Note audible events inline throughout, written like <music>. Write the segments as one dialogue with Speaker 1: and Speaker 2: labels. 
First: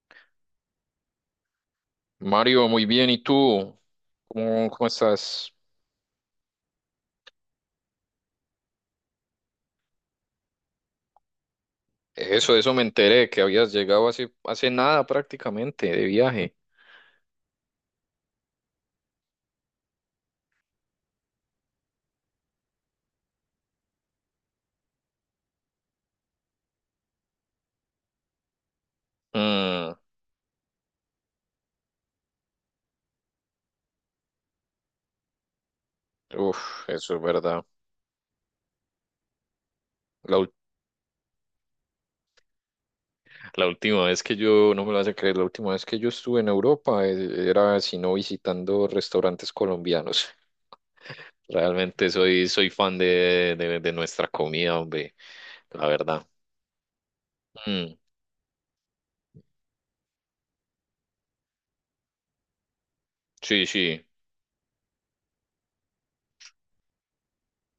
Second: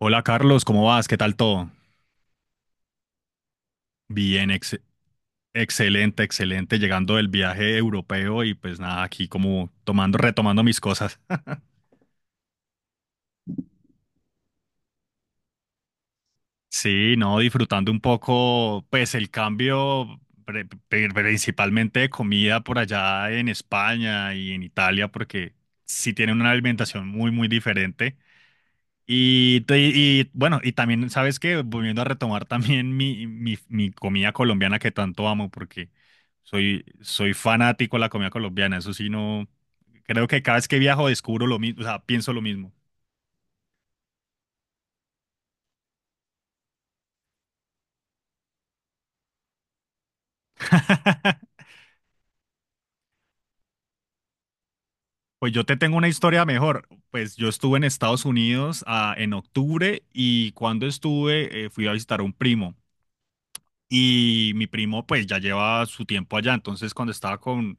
Speaker 1: Hola Carlos, ¿cómo vas? ¿Qué tal todo?
Speaker 2: Mario, muy bien. ¿Y tú?
Speaker 1: Bien,
Speaker 2: ¿Cómo, cómo estás?
Speaker 1: excelente, excelente, llegando del viaje europeo y pues nada, aquí como tomando, retomando mis cosas.
Speaker 2: Eso me enteré, que habías llegado hace nada prácticamente de viaje.
Speaker 1: Sí, no, disfrutando un poco, pues el cambio principalmente de comida por allá en España y en Italia, porque sí tienen una alimentación muy, muy diferente. Y, te-
Speaker 2: Mm,
Speaker 1: y bueno, y también, ¿sabes qué? Volviendo a retomar también mi comida colombiana que tanto amo, porque soy,
Speaker 2: uf, eso es
Speaker 1: soy
Speaker 2: verdad.
Speaker 1: fanático de la comida colombiana. Eso sí, no, creo
Speaker 2: La,
Speaker 1: que
Speaker 2: ul-
Speaker 1: cada vez que viajo descubro lo mismo, o sea, pienso lo mismo.
Speaker 2: la última vez que yo, no me lo vas a creer, la última vez que yo estuve en Europa era, si no, visitando restaurantes colombianos. <laughs>
Speaker 1: <laughs>
Speaker 2: Realmente soy fan de nuestra comida, hombre,
Speaker 1: Pues yo te
Speaker 2: la
Speaker 1: tengo una
Speaker 2: verdad.
Speaker 1: historia mejor. Pues yo estuve en
Speaker 2: Mm,
Speaker 1: Estados Unidos en octubre y cuando estuve fui a visitar a un primo
Speaker 2: sí, sí.
Speaker 1: y mi primo pues ya lleva su tiempo allá. Entonces cuando estaba con,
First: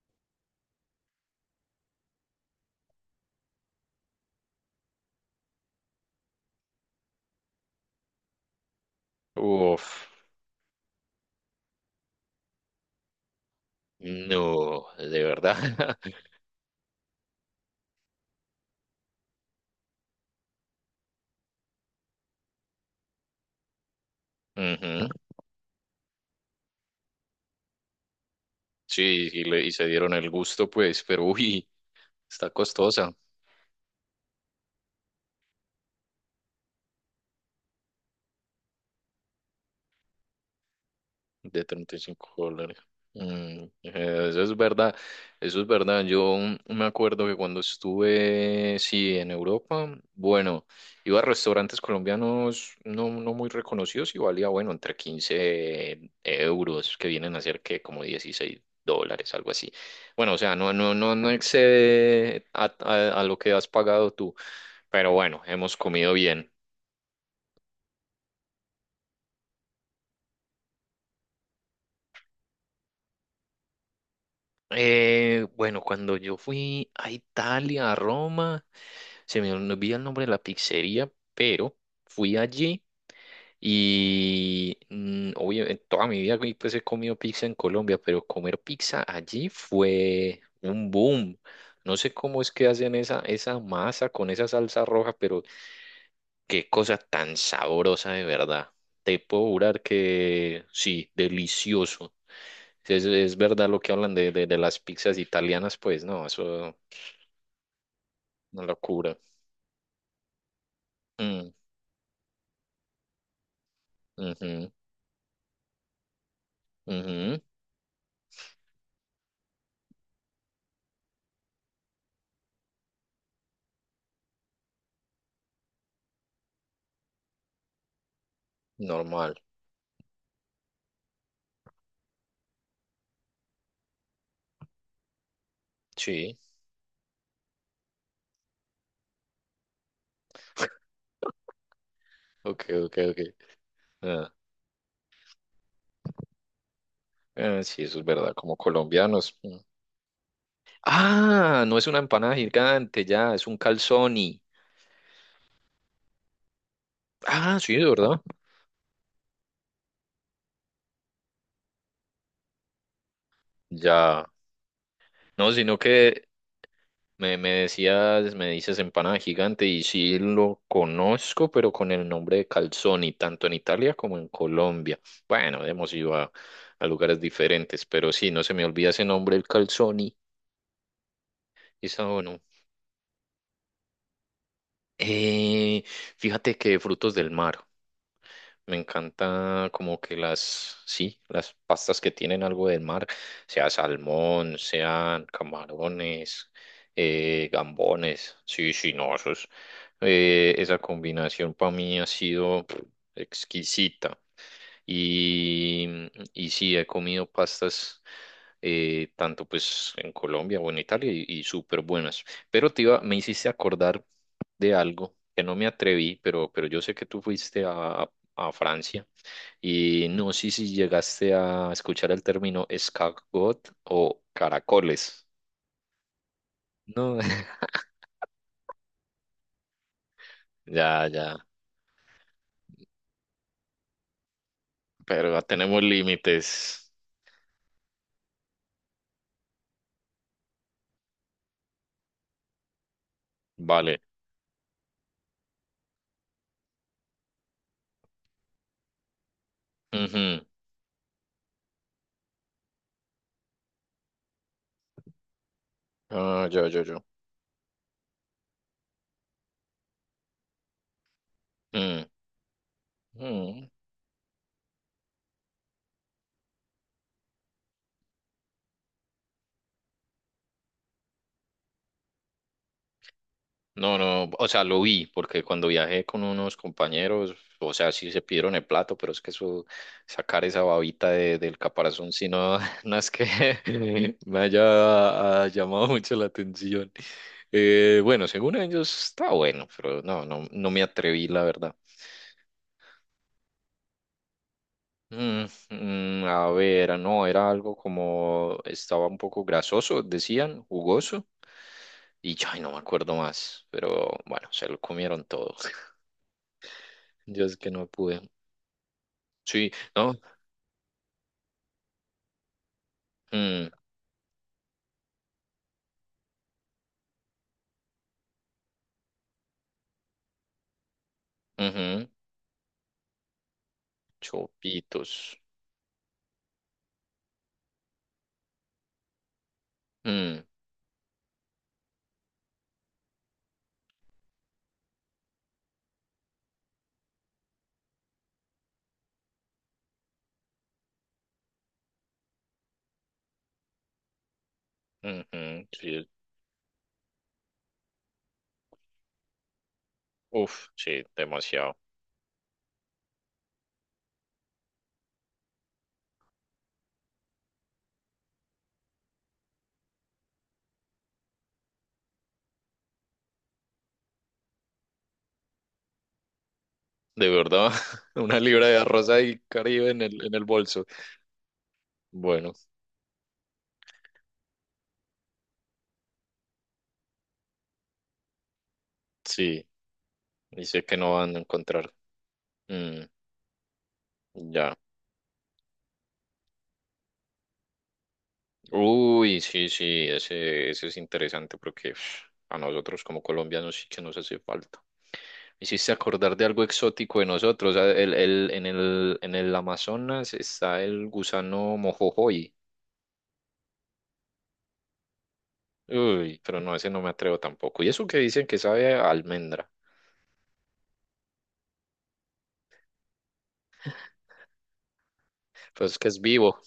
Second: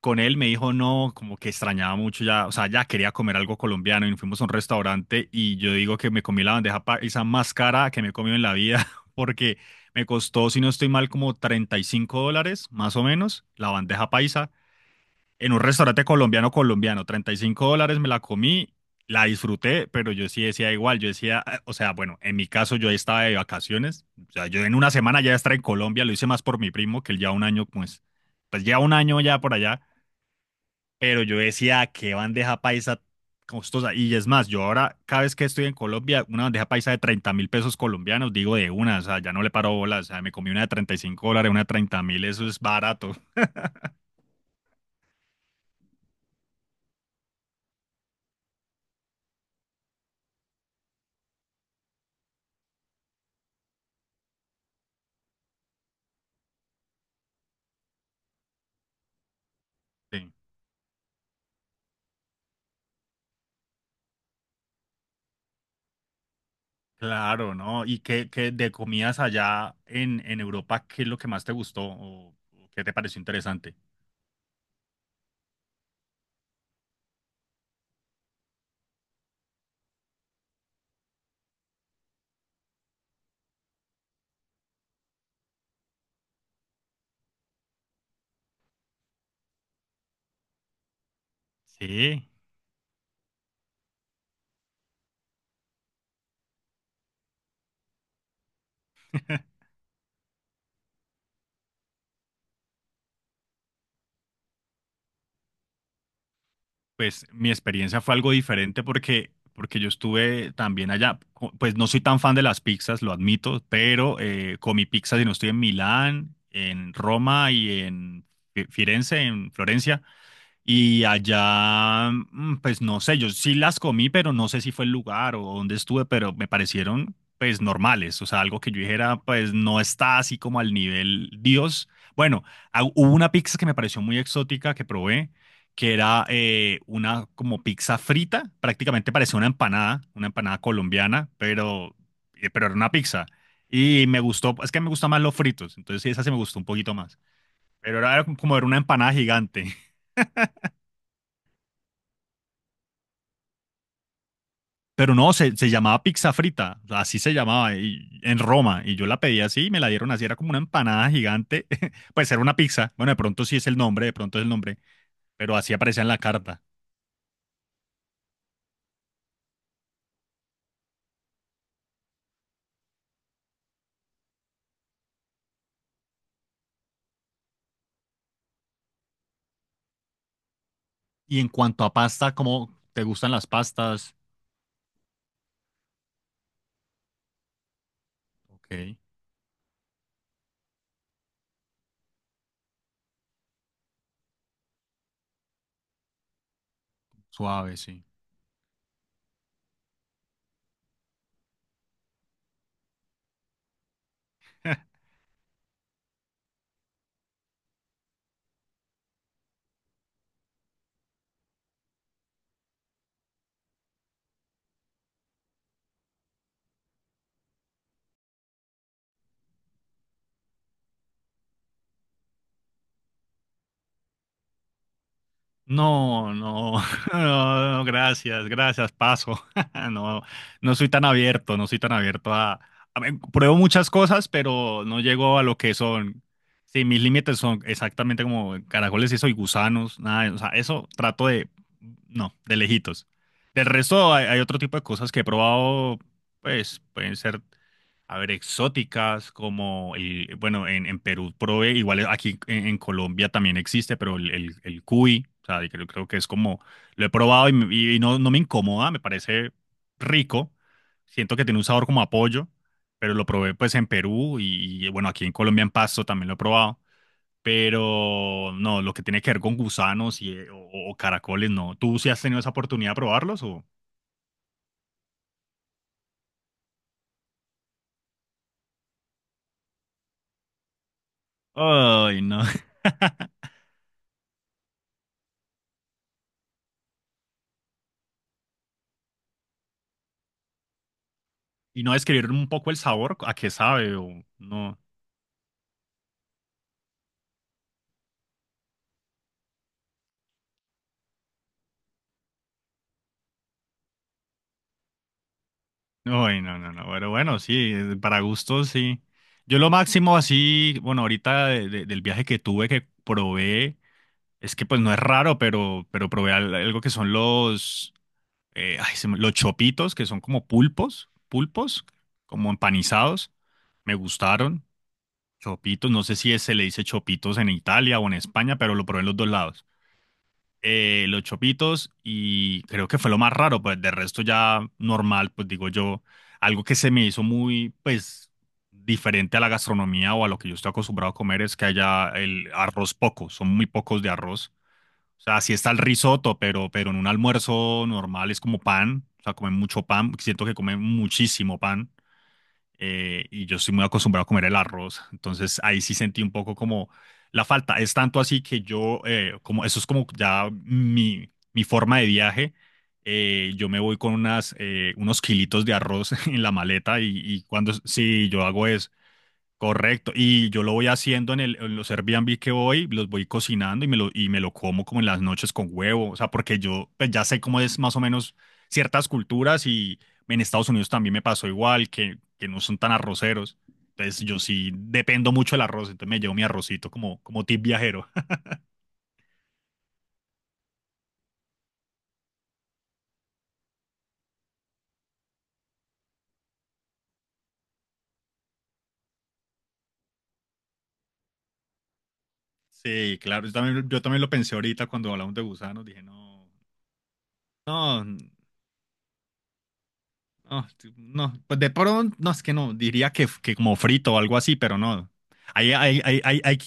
Speaker 1: con él me dijo no, como que extrañaba mucho ya, o sea, ya quería comer algo colombiano y fuimos a un restaurante y yo digo que me comí la bandeja paisa más cara que me he comido en la vida <laughs> porque me
Speaker 2: Uf,
Speaker 1: costó, si no estoy mal, como $35 más o menos la bandeja paisa
Speaker 2: no, de
Speaker 1: en
Speaker 2: verdad.
Speaker 1: un restaurante colombiano colombiano, $35 me la comí, la disfruté, pero yo sí decía igual, yo decía, o sea, bueno, en mi caso yo estaba de vacaciones, o sea,
Speaker 2: <laughs>
Speaker 1: yo en una
Speaker 2: Ujú.
Speaker 1: semana ya estaba en Colombia, lo hice más por mi primo, que él ya un año, pues, pues ya un año
Speaker 2: Sí,
Speaker 1: ya
Speaker 2: y,
Speaker 1: por
Speaker 2: le, y
Speaker 1: allá,
Speaker 2: se dieron el gusto, pues,
Speaker 1: pero
Speaker 2: pero
Speaker 1: yo
Speaker 2: uy,
Speaker 1: decía, qué
Speaker 2: está
Speaker 1: bandeja paisa
Speaker 2: costosa,
Speaker 1: costosa, y es más, yo ahora, cada vez que estoy en Colombia, una bandeja paisa de 30.000 pesos colombianos, digo de una, o sea, ya no le paro bolas, o sea, me comí una de $35, una de
Speaker 2: de 35
Speaker 1: 30 mil, eso es
Speaker 2: dólares.
Speaker 1: barato.
Speaker 2: Mm, eso es verdad, eso es verdad. Yo me acuerdo que cuando estuve, sí, en Europa, bueno, iba a restaurantes colombianos no muy reconocidos y valía, bueno, entre 15 euros, que vienen a ser que como 16 dólares, algo así.
Speaker 1: <laughs> Sí.
Speaker 2: Bueno, o sea, no excede a lo que has pagado tú, pero bueno, hemos comido bien.
Speaker 1: Claro, ¿no? ¿Y qué de comidas allá en Europa, qué es lo que más te gustó o qué te pareció interesante?
Speaker 2: Bueno, cuando yo fui a Italia, a Roma, se me olvida el nombre de la pizzería, pero fui allí y obviamente toda mi vida güey, pues he comido pizza en Colombia, pero comer pizza allí fue un boom. No sé
Speaker 1: Sí,
Speaker 2: cómo es que hacen esa masa con esa salsa roja, pero qué cosa tan sabrosa de verdad. Te puedo jurar que sí, delicioso. Si. Es verdad lo que hablan de las pizzas italianas, pues no, eso
Speaker 1: pues mi experiencia fue algo
Speaker 2: una
Speaker 1: diferente
Speaker 2: locura.
Speaker 1: porque yo estuve también allá.
Speaker 2: Mm,
Speaker 1: Pues no soy tan fan de las pizzas, lo admito, pero
Speaker 2: ujú,
Speaker 1: comí pizzas y no estoy en Milán, en
Speaker 2: ujú,
Speaker 1: Roma y en Firenze, en Florencia. Y allá, pues no sé, yo sí las comí, pero no sé si fue el lugar o dónde estuve, pero me parecieron pues normales, o sea, algo que yo dijera,
Speaker 2: normal,
Speaker 1: pues no está así como al nivel Dios. Bueno, hubo una pizza que me pareció muy exótica que probé, que era
Speaker 2: sí,
Speaker 1: una como pizza frita, prácticamente parecía una empanada colombiana, pero, eh,
Speaker 2: ok,
Speaker 1: pero era una
Speaker 2: ok, ok.
Speaker 1: pizza. Y me
Speaker 2: Ah,
Speaker 1: gustó, es que me gustan más los fritos, entonces esa se me gustó un poquito más.
Speaker 2: ah, sí,
Speaker 1: Pero
Speaker 2: eso es
Speaker 1: era
Speaker 2: verdad,
Speaker 1: como
Speaker 2: como
Speaker 1: era una empanada
Speaker 2: colombianos. Mm.
Speaker 1: gigante.
Speaker 2: Ah, no es una empanada gigante, ya, es un calzoni.
Speaker 1: Pero no, se llamaba pizza frita, así se
Speaker 2: Ah,
Speaker 1: llamaba
Speaker 2: sí, es verdad.
Speaker 1: en Roma. Y yo la pedí así y me la dieron así, era como una empanada gigante. <laughs> Pues era una pizza. Bueno, de pronto sí es el nombre, de
Speaker 2: Ya,
Speaker 1: pronto es el nombre,
Speaker 2: no,
Speaker 1: pero así
Speaker 2: sino
Speaker 1: aparecía en la
Speaker 2: que
Speaker 1: carta.
Speaker 2: me decías, me dices empanada gigante y sí lo conozco, pero con el nombre de calzoni, tanto en Italia como en Colombia. Bueno, hemos ido a lugares diferentes, pero sí, no se me olvida ese nombre, el calzoni.
Speaker 1: Y en cuanto a
Speaker 2: Está
Speaker 1: pasta,
Speaker 2: bueno.
Speaker 1: ¿cómo te gustan las pastas?
Speaker 2: Eh, Fíjate que frutos del mar. Me
Speaker 1: Ok,
Speaker 2: encanta como que sí, las pastas que tienen algo del mar, sea salmón, sean camarones,
Speaker 1: suave, sí.
Speaker 2: gambones. Sí, sí, no, esa combinación para mí ha sido pff, exquisita.
Speaker 1: <laughs>
Speaker 2: Y, y sí, he comido pastas tanto pues en Colombia o en Italia, y súper buenas. Pero me hiciste acordar de algo que no me atreví, pero yo sé que tú fuiste a Francia. Y no sé si llegaste a escuchar el término escargot o caracoles.
Speaker 1: No, no, <laughs>
Speaker 2: No, <laughs>
Speaker 1: no, no, gracias, gracias, paso. <laughs> No, no soy tan
Speaker 2: ya, ya.
Speaker 1: abierto, no soy tan abierto a ver, pruebo muchas cosas, pero no llego
Speaker 2: Pero
Speaker 1: a lo que
Speaker 2: tenemos
Speaker 1: son. Sí,
Speaker 2: límites.
Speaker 1: mis límites son exactamente como caracoles y soy gusanos, nada, o sea, eso trato de, no, de lejitos. Del
Speaker 2: Vale.
Speaker 1: resto hay otro tipo de cosas que he probado, pues pueden ser. A ver, exóticas como el,
Speaker 2: Ujú.
Speaker 1: bueno, en, Perú probé, igual aquí en Colombia también existe, pero el cuy, o sea, creo que es
Speaker 2: Ah,
Speaker 1: como,
Speaker 2: yo, yo, yo.
Speaker 1: lo he probado y no me incomoda, me parece rico, siento que tiene un sabor como
Speaker 2: Mm.
Speaker 1: a pollo, pero lo probé
Speaker 2: Mm.
Speaker 1: pues en Perú y, bueno, aquí en Colombia en Pasto también lo he probado, pero no, lo que tiene que ver con gusanos y, o caracoles, no. ¿Tú sí has tenido esa oportunidad de probarlos o?
Speaker 2: No, no, o sea, lo vi, porque cuando viajé con unos compañeros, o sea, sí se pidieron el plato, pero es que eso, sacar esa babita del caparazón,
Speaker 1: Ay,
Speaker 2: si
Speaker 1: no.
Speaker 2: no, <laughs> no es que
Speaker 1: <laughs>
Speaker 2: <laughs> me haya llamado mucho la atención. Bueno, según ellos está bueno, pero no me atreví, la verdad.
Speaker 1: Y no describir un poco el sabor, a qué sabe o no.
Speaker 2: Mm, mm, a ver, no, era algo como, estaba un poco grasoso, decían, jugoso, y ay, no me acuerdo más, pero bueno, se lo comieron todo. <laughs>
Speaker 1: Uy, no, no, no. Pero bueno,
Speaker 2: Yo es que
Speaker 1: sí,
Speaker 2: no
Speaker 1: para
Speaker 2: pude.
Speaker 1: gustos, sí. Yo lo
Speaker 2: Sí, ¿no?
Speaker 1: máximo así, bueno, ahorita del viaje que tuve que
Speaker 2: Mm,
Speaker 1: probé, es que pues no es raro, pero probé algo que son los, ay, los chopitos, que son como pulpos, pulpos,
Speaker 2: ujú,
Speaker 1: como empanizados. Me gustaron.
Speaker 2: chopitos.
Speaker 1: Chopitos, no sé si se le dice chopitos en Italia o en España, pero lo probé en los dos lados.
Speaker 2: Mm,
Speaker 1: Los chopitos y creo que fue lo más raro, pues de resto ya normal, pues digo yo, algo que se me hizo muy, pues diferente a la gastronomía o a lo que yo estoy acostumbrado a comer es que haya el arroz poco, son muy pocos de arroz. O sea, sí
Speaker 2: ujú,
Speaker 1: está el
Speaker 2: sí,
Speaker 1: risotto, pero en un almuerzo normal es como pan, o sea, comen mucho pan, siento que
Speaker 2: uf,
Speaker 1: comen
Speaker 2: sí,
Speaker 1: muchísimo
Speaker 2: demasiado.
Speaker 1: pan y yo estoy muy acostumbrado a comer el arroz, entonces ahí sí sentí un poco como la falta. Es tanto así que yo, como eso es como ya mi, forma de viaje, yo me voy con unos kilitos de arroz <laughs> en la maleta y,
Speaker 2: De
Speaker 1: y
Speaker 2: verdad,
Speaker 1: cuando,
Speaker 2: <laughs>
Speaker 1: sí,
Speaker 2: una
Speaker 1: yo hago
Speaker 2: libra de
Speaker 1: eso.
Speaker 2: arroz ahí, Caribe, en
Speaker 1: Correcto,
Speaker 2: el, en el
Speaker 1: y yo lo
Speaker 2: bolso.
Speaker 1: voy haciendo en los Airbnb que
Speaker 2: Bueno,
Speaker 1: voy, los voy cocinando y me lo como como en las noches con huevo, o sea, porque yo pues, ya sé cómo es más o menos ciertas culturas
Speaker 2: sí,
Speaker 1: y en
Speaker 2: y
Speaker 1: Estados
Speaker 2: sé
Speaker 1: Unidos
Speaker 2: que
Speaker 1: también
Speaker 2: no
Speaker 1: me
Speaker 2: van a
Speaker 1: pasó igual,
Speaker 2: encontrar.
Speaker 1: que no son tan
Speaker 2: Mm,
Speaker 1: arroceros, entonces yo sí
Speaker 2: ya.
Speaker 1: dependo mucho del arroz, entonces me llevo mi arrocito como, como tip viajero. <laughs>
Speaker 2: Uy, sí, sí, ese es interesante porque uf, a nosotros como colombianos sí que nos hace falta. Me hiciste acordar de algo exótico de nosotros. En el Amazonas está el gusano mojojoy.
Speaker 1: Sí, claro, yo también lo pensé ahorita cuando hablamos de gusanos, dije,
Speaker 2: Uy,
Speaker 1: no,
Speaker 2: pero no, ese no me atrevo tampoco. Y
Speaker 1: no.
Speaker 2: eso que dicen que sabe a almendra,
Speaker 1: Ah, sí, no, pues de pronto, no, es que no, diría que como frito o algo así, pero no. Hay,
Speaker 2: pues es
Speaker 1: hay,
Speaker 2: que
Speaker 1: hay,
Speaker 2: es
Speaker 1: hay, hay-
Speaker 2: vivo.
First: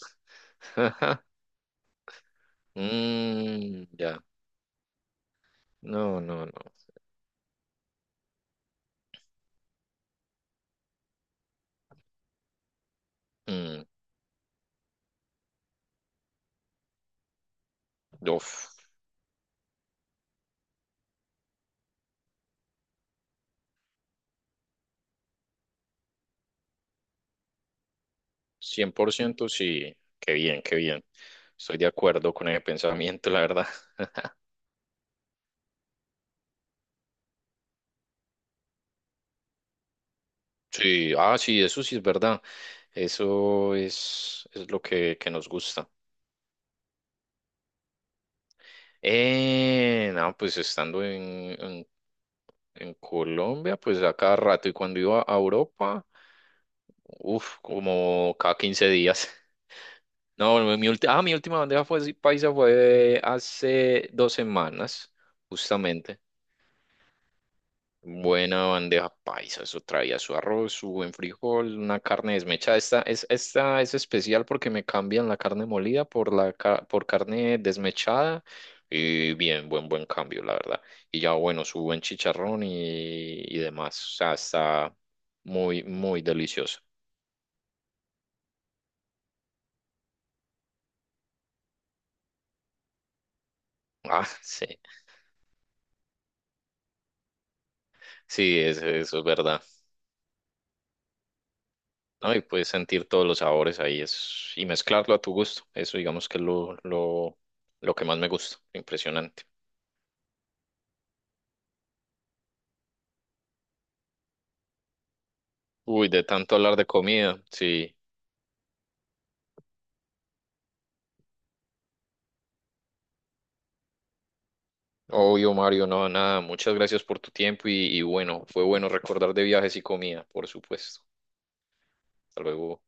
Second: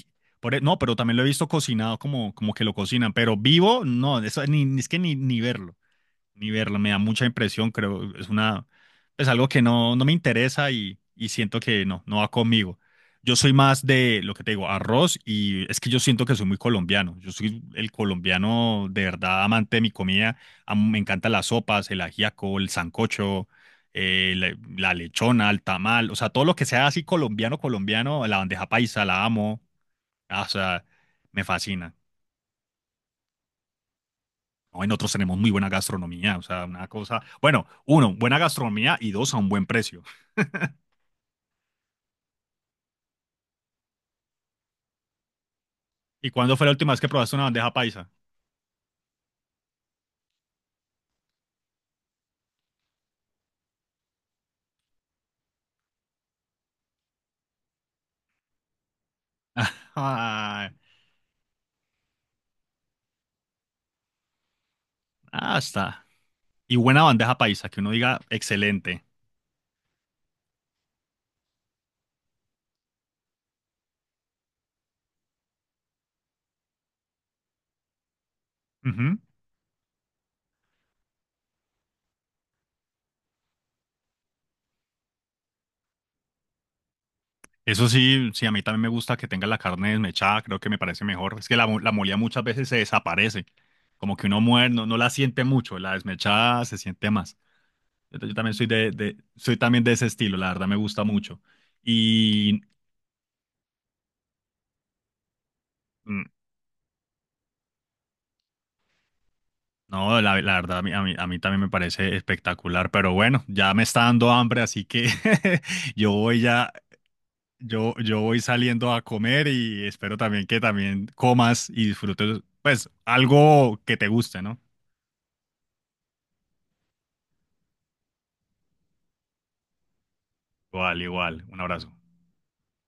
Speaker 1: no, pero también lo
Speaker 2: <laughs>
Speaker 1: he visto cocinado como que lo cocinan, pero vivo,
Speaker 2: Mm,
Speaker 1: no,
Speaker 2: ya.
Speaker 1: eso ni, es que ni verlo
Speaker 2: No, no,
Speaker 1: ni
Speaker 2: no.
Speaker 1: verla, me da mucha impresión, creo, es una, es algo que no me interesa y siento que no va conmigo. Yo soy
Speaker 2: Mm,
Speaker 1: más de lo que te digo, arroz y es que yo siento que soy muy colombiano. Yo soy el
Speaker 2: uf,
Speaker 1: colombiano de verdad amante de mi comida. Me encantan las sopas, el ajiaco, el sancocho, la lechona, el tamal, o sea, todo lo que sea así colombiano, colombiano, la bandeja
Speaker 2: cien
Speaker 1: paisa,
Speaker 2: por
Speaker 1: la
Speaker 2: ciento
Speaker 1: amo.
Speaker 2: sí. Qué
Speaker 1: Ah, o
Speaker 2: bien, qué
Speaker 1: sea,
Speaker 2: bien.
Speaker 1: me
Speaker 2: Estoy de
Speaker 1: fascina.
Speaker 2: acuerdo con ese pensamiento, la verdad. <laughs>
Speaker 1: No, en otros tenemos muy buena gastronomía, o sea, una cosa. Bueno, uno, buena gastronomía y dos, a un buen precio.
Speaker 2: Sí, ah, sí, eso sí es verdad. Eso es lo que nos gusta.
Speaker 1: ¿Y cuándo fue la última vez que probaste una bandeja paisa?
Speaker 2: No, pues estando en Colombia, pues a cada rato. Y cuando iba a Europa, uf, como cada 15 días. <laughs> No,
Speaker 1: <laughs>
Speaker 2: mi última bandeja fue, sí, paisa fue hace 2 semanas,
Speaker 1: Ah, está.
Speaker 2: justamente.
Speaker 1: Y buena bandeja paisa, que uno diga
Speaker 2: Buena
Speaker 1: excelente.
Speaker 2: bandeja paisa, eso traía su arroz, su buen frijol, una carne desmechada. Esta es especial porque me cambian la carne molida por carne desmechada.
Speaker 1: Ujú.
Speaker 2: Y bien, buen cambio, la verdad. Y ya, bueno, su buen chicharrón y demás. O sea, está muy, muy delicioso. <laughs>
Speaker 1: Eso sí, sí, a mí también me gusta que tenga la carne desmechada, creo que me parece mejor. Es que la, la molida muchas veces se desaparece, como
Speaker 2: Ah,
Speaker 1: que uno
Speaker 2: sí.
Speaker 1: muere, no, no la siente mucho, la desmechada se siente más. Yo también
Speaker 2: Sí,
Speaker 1: soy de,
Speaker 2: eso es
Speaker 1: soy
Speaker 2: verdad.
Speaker 1: también de ese estilo, la verdad me gusta mucho.
Speaker 2: ¿No? Y
Speaker 1: Y
Speaker 2: puedes sentir todos los sabores ahí es, y mezclarlo a tu gusto. Eso
Speaker 1: mm,
Speaker 2: digamos que es lo que más me gusta. Impresionante.
Speaker 1: No, la verdad, a mí, a mí, a mí también me parece espectacular, pero bueno, ya me está dando hambre, así que <laughs>
Speaker 2: Uy,
Speaker 1: yo
Speaker 2: de
Speaker 1: voy
Speaker 2: tanto
Speaker 1: ya,
Speaker 2: hablar de comida. Sí.
Speaker 1: yo voy saliendo a comer y espero también que también comas y disfrutes, pues, algo que te guste, ¿no?
Speaker 2: Obvio, Mario, no, nada. Muchas gracias por tu tiempo y bueno, fue bueno recordar de viajes y comida, por
Speaker 1: Igual,
Speaker 2: supuesto.
Speaker 1: igual, un abrazo.
Speaker 2: Hasta luego.